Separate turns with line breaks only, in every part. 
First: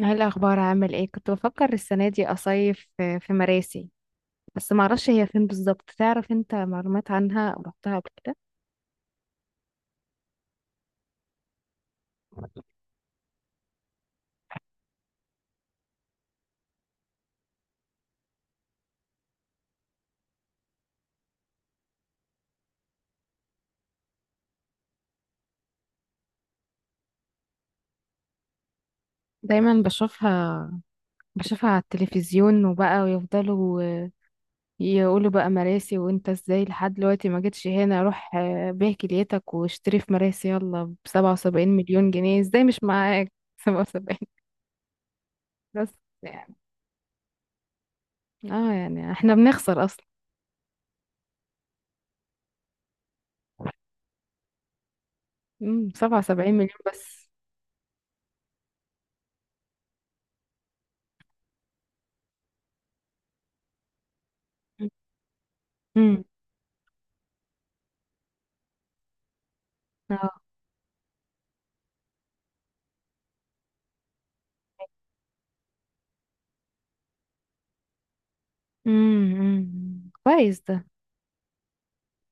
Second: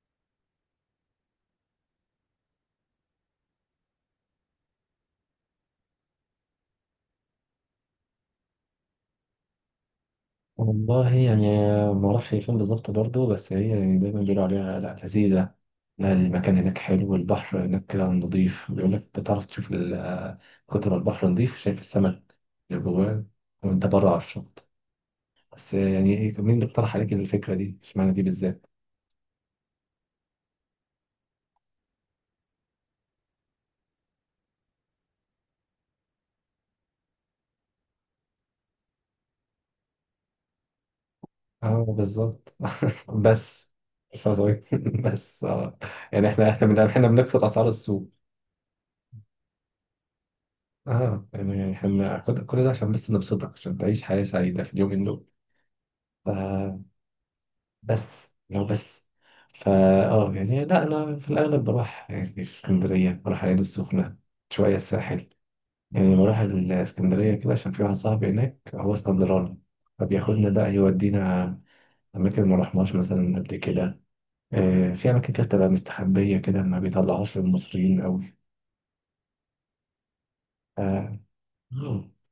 ايه الاخبار؟ عامل ايه؟ كنت بفكر السنه دي اصيف في مراسي، بس ما اعرفش هي فين بالظبط. تعرف انت معلومات عنها او رحتها قبل كده؟
والله يعني، ما اعرفش هي فين بالظبط برضه. بس هي دايما بيقولوا عليها لا لذيذه، لا المكان هناك حلو والبحر هناك كده نضيف. بيقول لك انت تعرف تشوف كتر ما البحر نضيف شايف السمك اللي جواه وانت بره على الشط. بس يعني ايه، مين اللي اقترح عليك الفكره دي؟ اشمعنى دي بالذات؟
دايما بشوفها على التلفزيون، وبقى ويفضلوا يقولوا بقى مراسي، وانت ازاي لحد دلوقتي ما جيتش هنا. روح بيع كليتك واشتري في مراسي، يلا بسبعة وسبعين
اه
مليون جنيه
بالظبط.
ازاي مش معاك؟
بس.
سبعة وسبعين
بس عاوز أقول إيه؟ بس
بس.
يعني
يعني
احنا بنكسر اسعار السوق.
اه يعني احنا بنخسر اصلا.
اه يعني احنا كل ده عشان بس نبسطك، عشان تعيش حياه سعيده في اليومين دول.
مم، سبعة وسبعين مليون بس.
بس لو بس. فا اه يعني لا، انا في الاغلب بروح يعني في اسكندريه، بروح العين السخنه، شويه الساحل. يعني
مم.
بروح الاسكندريه كده عشان في واحد صاحبي هناك هو اسكندراني،
آه.
فبياخدنا بقى يودينا اماكن ما رحناش مثلا قبل كده. آه، في اماكن كده بتبقى مستخبيه كده ما بيطلعوش للمصريين قوي.
امم، أمم. كويس ده.
آه،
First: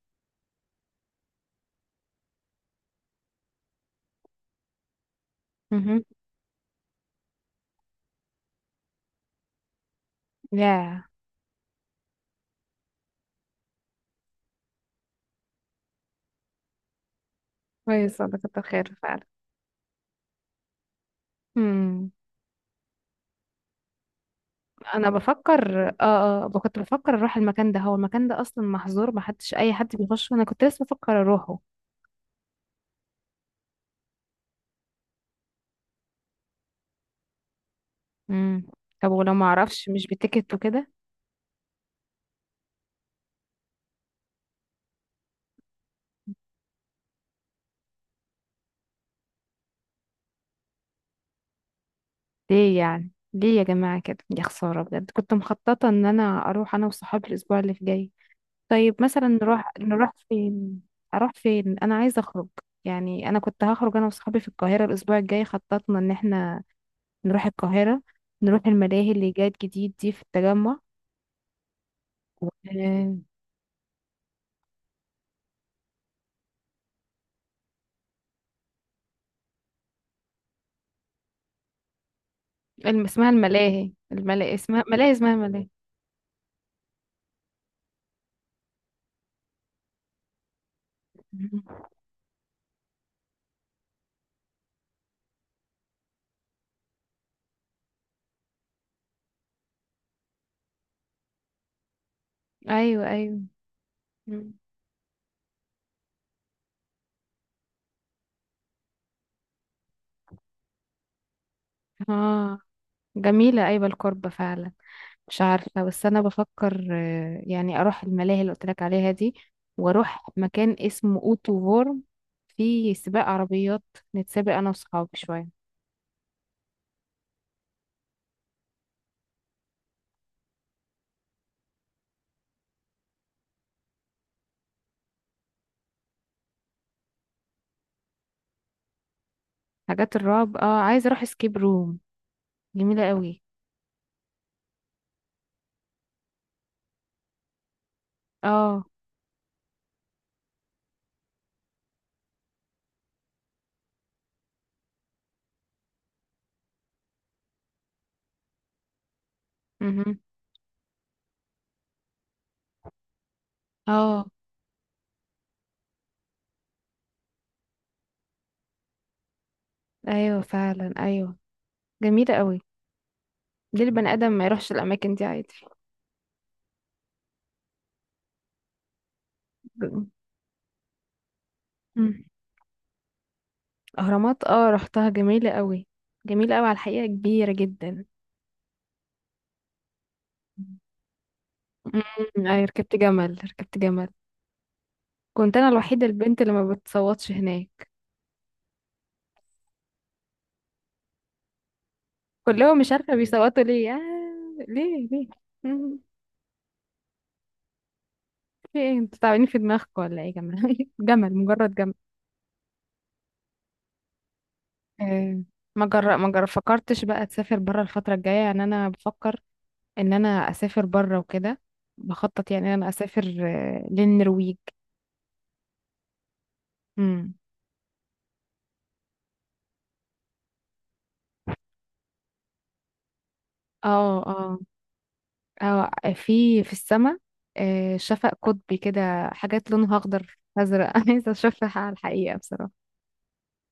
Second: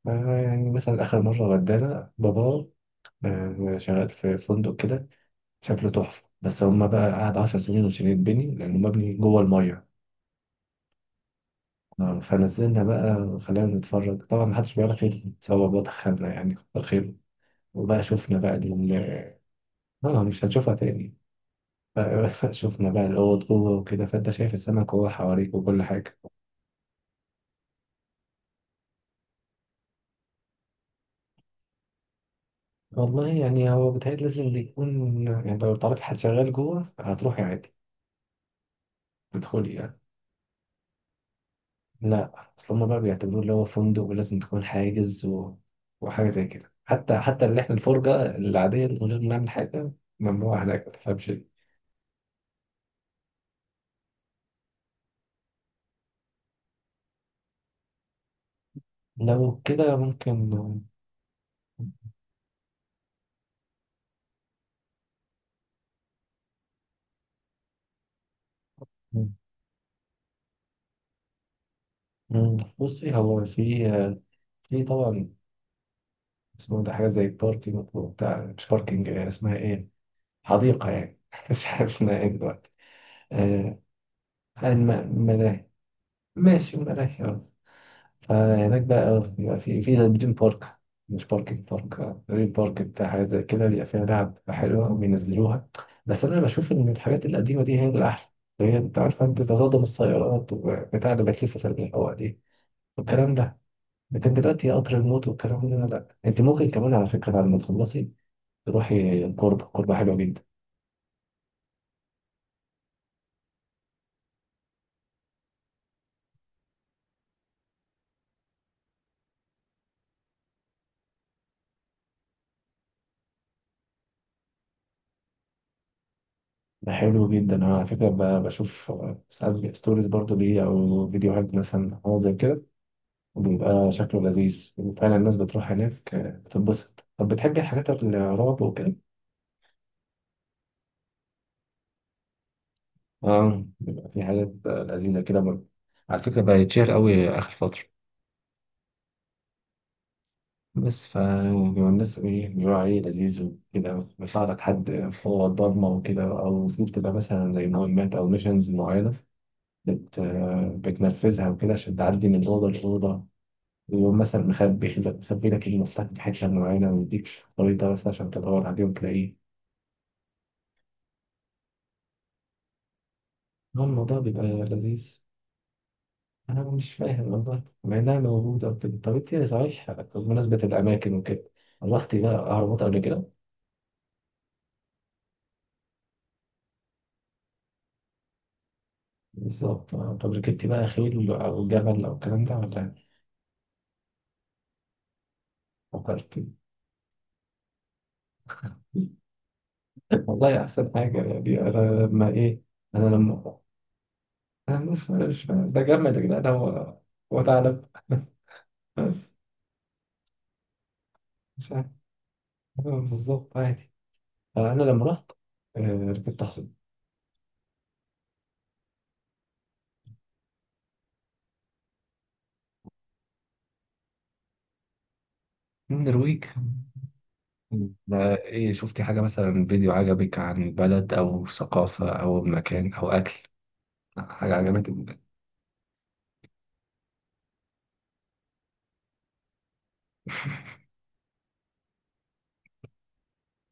آه، يعني مثلا اخر مره ودانا بابا، آه، شغال في فندق كده شكله
امم،
تحفة، بس هما بقى قعد 10 سنين عشان يتبني لأنه مبني جوه المية.
يا
آه، فنزلنا بقى خلينا نتفرج، طبعا محدش بيعرف خير سوا بقى دخلنا يعني كتر خيره. وبقى
كويس
شفنا
والله،
بقى
كتر خير فعلا.
آه، مش هنشوفها تاني.
امم،
شفنا بقى الأوض جوه وكده، فأنت شايف السمك وهو
انا
حواليك وكل
بفكر
حاجة.
كنت بفكر اروح المكان ده. هو المكان ده اصلا محظور، ما حدش اي حد بيخش. انا كنت لسه بفكر اروحه.
والله يعني هو بيتهيألي لازم يكون، يعني لو تعرفي حد شغال جوه هتروحي عادي،
امم. طب ولو ما
تدخلي
اعرفش،
يعني.
مش بتيكت وكده؟
لا، اصل هما بقى بيعتبروه اللي هو فندق ولازم تكون حاجز و... وحاجه زي كده. حتى اللي احنا الفرجه العاديه من غير ما نعمل حاجه ممنوع هناك، ما تفهمش ليه.
ليه يعني، ليه يا جماعة كده؟ يا خسارة، بجد كنت مخططة ان انا اروح انا وصحابي الاسبوع اللي جاي. طيب مثلا
لو
نروح
كده
نروح
ممكن.
فين؟ اروح فين؟ انا عايزة اخرج. يعني انا كنت هخرج انا وصحابي في القاهرة الاسبوع الجاي، خططنا ان احنا نروح القاهرة، نروح الملاهي اللي جات جديد دي في التجمع. و...
مم. بصي،
الم...
هو في. طبعا اسمه ده حاجه زي باركينج بتاع، مش باركينج، اسمها ايه؟ حديقه يعني، مش عارف اسمها ايه دلوقتي.
اسمها
آه،
الملاهي، اسمها ملاهي اسمها
الملاهي،
ملاهي
ماشي الملاهي. فهناك بقى اه بيبقى في زي دريم بارك، مش
مم.
باركينج، بارك اه دريم بارك بتاع، حاجة زي كده بيبقى فيها لعب حلوة وبينزلوها. بس أنا بشوف إن الحاجات القديمة دي هي الأحلى، هي أنت عارفة أنت تتصدم، السيارات وبتاع اللي بتلف في الهواء دي
ايوه،
والكلام
ايوه.
ده. لكن
مم.
دلوقتي قطر الموت والكلام ده لا، أنت ممكن كمان على فكرة بعد ما تخلصي تروحي الكوربة، الكوربة حلوة جدا.
اه، جميلة. أيوة القربة فعلا. مش عارفة، بس أنا بفكر يعني أروح الملاهي اللي قلت لك عليها دي، وأروح مكان اسمه أوتو فورم، فيه سباق عربيات، نتسابق أنا وصحابي شوية.
ده حلو جدا. أنا على فكرة بشوف آه، ساعات ستوريز برضو ليه، أو فيديوهات مثلا أو زي كده، وبيبقى شكله لذيذ، وفعلا الناس بتروح هناك آه، بتتبسط. طب بتحبي الحاجات الرعب وكده؟
حاجات الرعب، عايزة أروح سكيب روم، جميلة قوي.
اه، بيبقى في حاجات آه، لذيذة كده برضه. على فكرة بقى يتشهر قوي آخر فترة.
اه،
بس ف بيبقى الناس ايه بيقولوا عليه لذيذ وكده. بيطلع لك حد فوق الضلمة وكده، أو في بتبقى مثلا زي مهمات أو ميشنز معينة،
مهم.
آه، بتنفذها وكده عشان تعدي من أوضة لأوضة، ويقوم
اه،
مثلا مخبي لك المفتاح في حتة معينة، ويديك خريطة مثلا عشان تدور عليه وتلاقيه.
أيوة فعلا. أيوة، جميلة قوي. ليه
هو
البني
الموضوع
آدم
بيبقى
ما يروحش الأماكن
لذيذ.
دي عادي؟
أنا مش فاهم والله مع إنها موجودة وكده. طب أنت صحيح
ب-
بمناسبة الأماكن وكده، رحتي
مم.
بقى أهرامات قبل كده؟
أهرامات، رحتها، جميلة قوي. جميلة قوي على الحقيقة، كبيرة جدا.
بالظبط آه. طب ركبتي بقى خيل أو جمل أو الكلام
مم.
ده
أي،
ولا؟
ركبت جمل، ركبت جمل. كنت أنا الوحيدة البنت
فكرتي؟
اللي ما بتصوتش هناك.
والله أحسن حاجة يعني أنا لما إيه.
كلهم مش
أنا
عارفة
لما،
بيصوتوا ليه،
أنا
ليه
مش
ليه.
مش ده
مم.
جمل يا جدعان، هو هو ثعلب.
في ايه؟ انتوا
بس
تعبانين في دماغكم ولا ايه يا جماعة؟ جمل،
مش
مجرد
عارف
جمل.
آه، بالظبط عادي. فأنا لما رحت
آه.
آه،
ما جر... ما
ركبت
جر...
حصان.
فكرتش بقى تسافر برا الفترة الجاية؟ يعني أنا بفكر ان انا اسافر بره وكده، بخطط يعني ان انا اسافر للنرويج.
من النرويج؟
امم.
ده ايه، شفتي حاجة مثلا فيديو عجبك عن بلد أو ثقافة أو مكان أو أكل،
اه
حاجة
اه
عجبتك؟
اه في السماء، شفق قطبي كده، حاجات لونها اخضر ازرق. انا عايزه اشوفها على الحقيقه بصراحه.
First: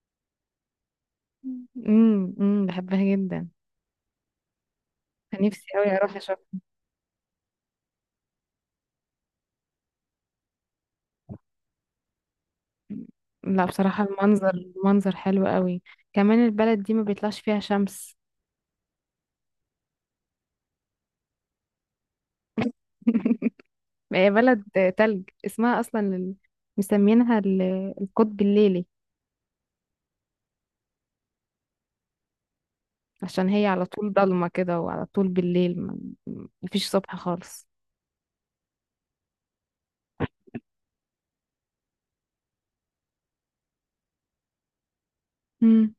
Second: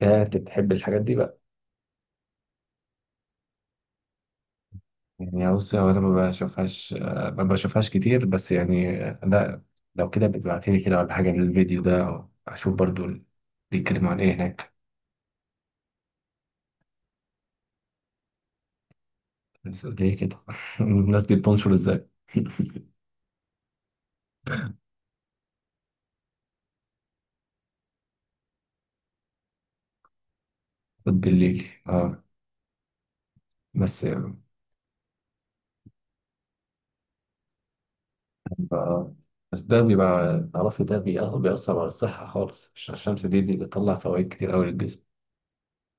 يا أنت بتحب الحاجات دي بقى.
امم، امم، بحبها جدا.
يعني
نفسي
بصي هو
قوي
أنا
اروح
ما
اشوف.
بشوفهاش آه، ما بشوفهاش كتير، بس يعني آه، لا. لو كده بتبعتيلي كده ولا حاجة للفيديو ده أشوف برضو.
لا بصراحه،
بيتكلموا عن إيه
المنظر
هناك؟
المنظر حلو قوي. كمان البلد دي ما بيطلعش فيها شمس.
بس ليه كده؟ الناس دي بتنشر إزاي؟
هي بلد تلج، اسمها اصلا مسمينها القطب الليلي.
بالليل اه.
عشان هي على
بس
طول ضلمة كده، وعلى طول بالليل مفيش صبح خالص.
آه. بس ده بيبقى تعرفي ده بيأثر على الصحة خالص، عشان الشمس دي بتطلع فوائد كتير أوي للجسم.
مم.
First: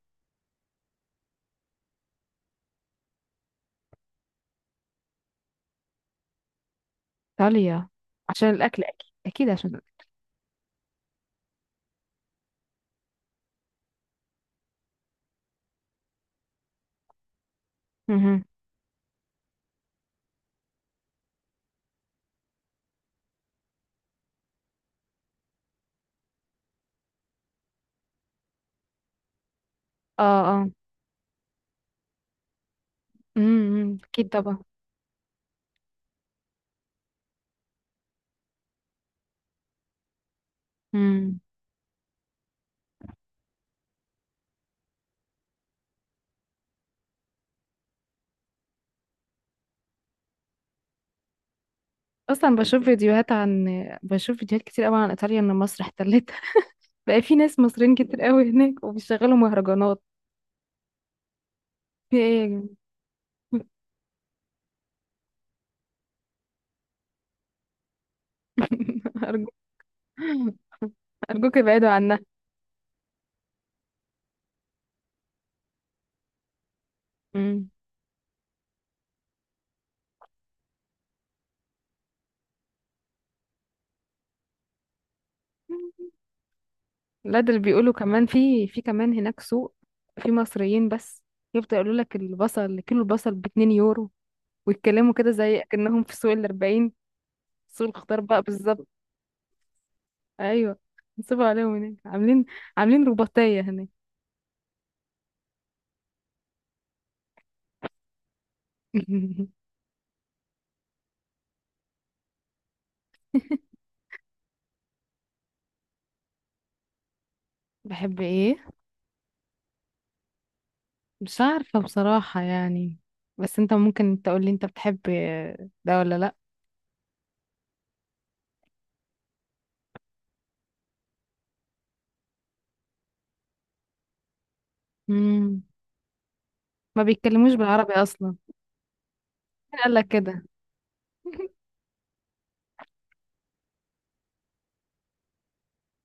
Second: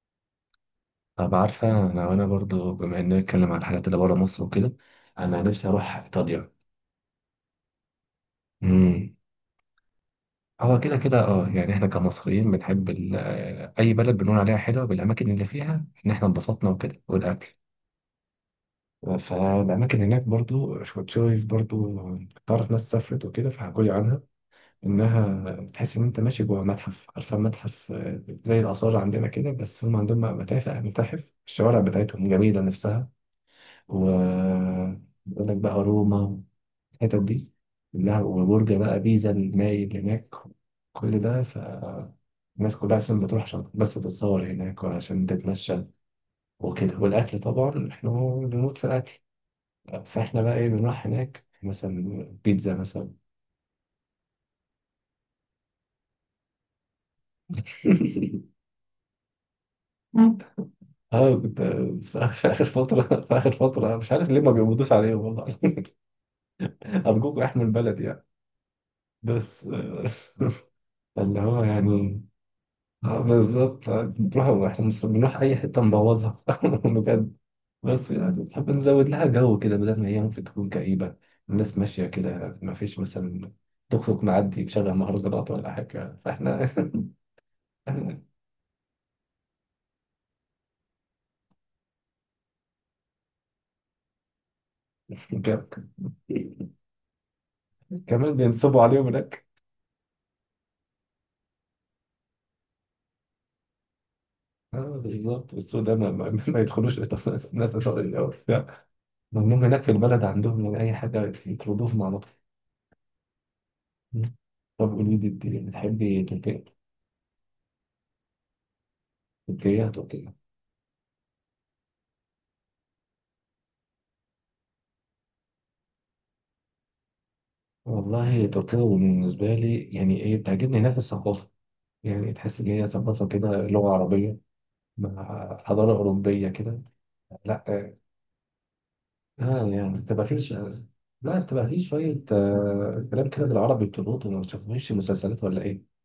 طب عارفة أنا وأنا برضو بما إننا بنتكلم عن الحاجات اللي بره مصر وكده، أنا نفسي أروح إيطاليا.
إيطاليا، عشان الأكل أكيد.
امم.
أكيد عشان الأكل.
هو كده كده اه يعني احنا كمصريين بنحب آه، اي بلد بنقول عليها حلوه بالاماكن اللي فيها ان احنا انبسطنا وكده والاكل.
مهم.
فالاماكن هناك برضو كنت شايف برضو، تعرف ناس سافرت وكده فحكوا لي عنها انها بتحس ان انت ماشي جوه متحف، عارفه متحف آه، زي الاثار عندنا كده، بس هم عندهم
اه،
بقى
اه،
متاحف، متاحف الشوارع بتاعتهم جميله نفسها.
امم،
و
أكيد طبعا.
بيقول لك بقى روما، الحتت دي كلها، وبرج بقى بيزا المايل هناك، كل
مم.
ده. فالناس كلها اصلا بتروح عشان بس تتصور هناك وعشان تتمشى وكده، والاكل طبعا احنا بنموت في الاكل، فاحنا بقى ايه بنروح هناك مثلا
أصلا
بيتزا مثلا.
بشوف فيديوهات كتير قوي عن إيطاليا، إن مصر احتلتها. بقى في ناس مصريين كتير قوي هناك، وبيشغلوا مهرجانات.
اه كنت
في
في آخر
إيه يا
في
جماعة؟
آخر فترة، في آخر فترة مش عارف ليه ما بيقبضوش عليهم والله. أرجوكوا احموا البلد يعني.
أرجو
بس آه، اللي
أرجوك
هو
ابعدوا عنها.
يعني آه، بالظبط آه، بنروح احنا بنروح أي حتة نبوظها بجد. بس يعني بنحب نزود لها جو كده بدل ما هي ممكن تكون كئيبة، الناس ماشية كده ما فيش مثلا توك توك معدي مشغل مهرجانات ولا
مم.
حاجة، فاحنا
لا ده اللي بيقولوا. كمان في كمان هناك سوق، في مصريين بس، يفضل يقولوا لك البصل، كيلو البصل بـ2 يورو، ويتكلموا كده
إحنا
زي اكنهم في سوق الأربعين، سوق الخضار
كمان
بقى
بينصبوا
بالظبط.
عليهم هناك
ايوه، نصبوا عليهم هناك، عاملين رباطية هناك.
اه بالظبط. السوق ده ما يدخلوش الناس الأول، ممنوع هناك في البلد عندهم يعني أي حاجة يطردوهم على طول. مم. طب قولي لي، أنت بتحبي تركيا؟
بحب ايه؟
تركيا، تركيا.
مش عارفة بصراحة، يعني بس انت ممكن تقول لي انت بتحب ده ولا لا؟
والله تركيا بالنسبة لي يعني إيه، بتعجبني هناك الثقافة، يعني تحس إن هي ثقافة كده لغة عربية مع
مم.
حضارة أوروبية كده.
ما بيتكلموش
لا
بالعربي اصلا؟
آه
مين قال
يعني
لك
بتبقى فيه
كده؟
لا بتبقى فيه شوية آه كلام كده بالعربي بتربطه. ما بتشوفوش مسلسلات ولا إيه؟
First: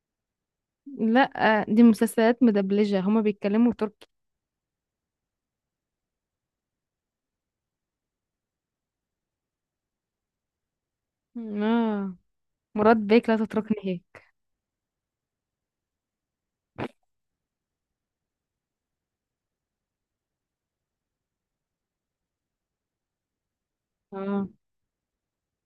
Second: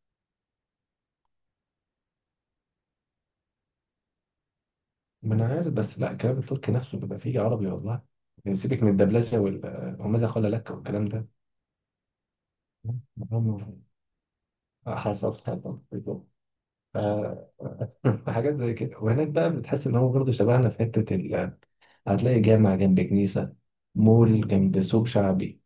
لا دي مسلسلات مدبلجة، هما بيتكلموا تركي.
ما أنا عارف، بس لا الكلام التركي نفسه بيبقى فيه عربي والله. يعني سيبك من الدبلجة آه، وماذا قال لك والكلام ده.
اه مراد بيك لا
هم
تتركني هيك.
حصل، حصل بالظبط. آه، فحاجات زي كده، وهناك بقى بتحس ان هو برضه شبهنا في حته هتلاقي جامع جنب كنيسه،
اه،
مول جنب سوق شعبي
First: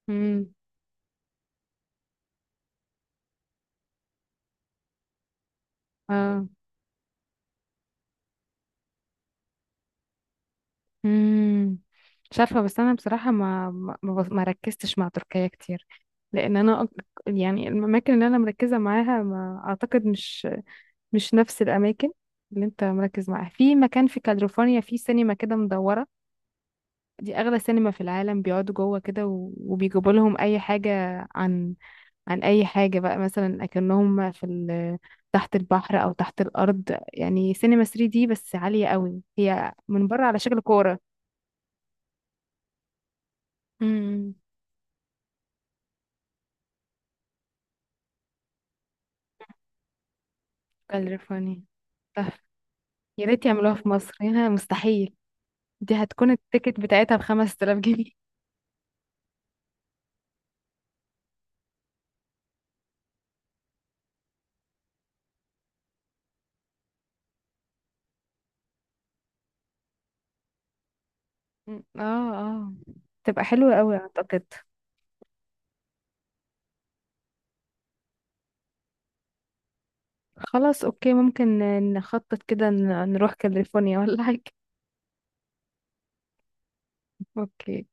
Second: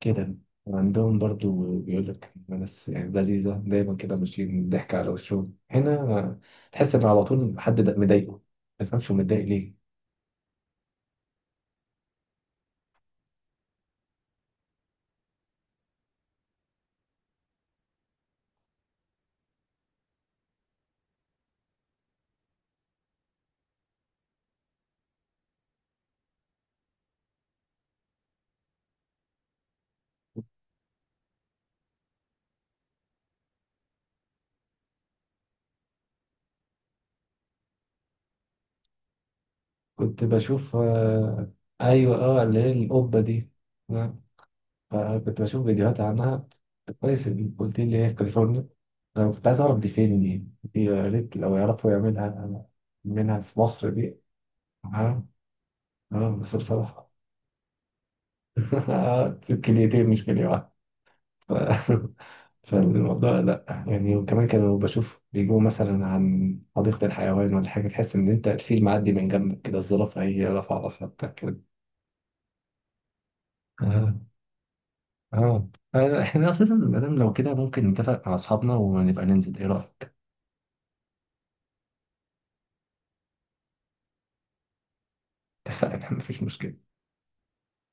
كده.
امم،
وعندهم برضه بيقول لك ناس يعني لذيذه دايما كده ماشيين ضحك على وشهم هنا.
اه،
تحس ان على طول حد ده مضايقه، ما تفهمش هو متضايق ليه.
امم. مش عارفه، بس انا بصراحه ما ركزتش مع تركيا كتير، لان انا يعني الاماكن اللي انا مركزه معاها، ما اعتقد مش نفس الاماكن اللي انت مركز معاها. في مكان في كاليفورنيا، في سينما كده مدوره، دي اغلى سينما في العالم. بيقعدوا جوه كده، وبيجيبوا لهم اي حاجه عن عن اي حاجة بقى، مثلا اكنهم في تحت البحر او تحت الارض، يعني سينما 3D بس عالية قوي، هي من بره
كنت
على شكل
بشوف
كورة.
آه، ايوه اه اللي هي القبه دي. آه،
امم.
فكنت بشوف فيديوهات عنها، كويس إن قلت لي هي في كاليفورنيا، انا كنت عايز اعرف دي فين دي. دي يا ريت لو
كاليفورنيا
يعرفوا
تحفة.
يعملها
يا
منها
ريت
في
يعملوها في
مصر
مصر،
دي.
هنا مستحيل.
اه
دي هتكون
اه بس
التيكت
بصراحة
بتاعتها بـ5000 جنيه.
كليتين مش كلية واحدة. ف- فالموضوع لا يعني. وكمان كانوا بشوف بيجوا مثلا عن حديقة الحيوان ولا حاجة، تحس ان انت الفيل معدي من جنبك كده، الزرافة هي رافعة راسها بتاع كده.
مم. اه، اه، تبقى حلوة قوي
اه
اعتقد.
اه آه، احنا اساسا مادام لو كده ممكن نتفق مع اصحابنا ونبقى ننزل، ايه رأيك؟
خلاص، اوكي، ممكن نخطط كده، نروح كاليفورنيا ولا حاجة.
اتفقنا مفيش مشكلة.
اوكي.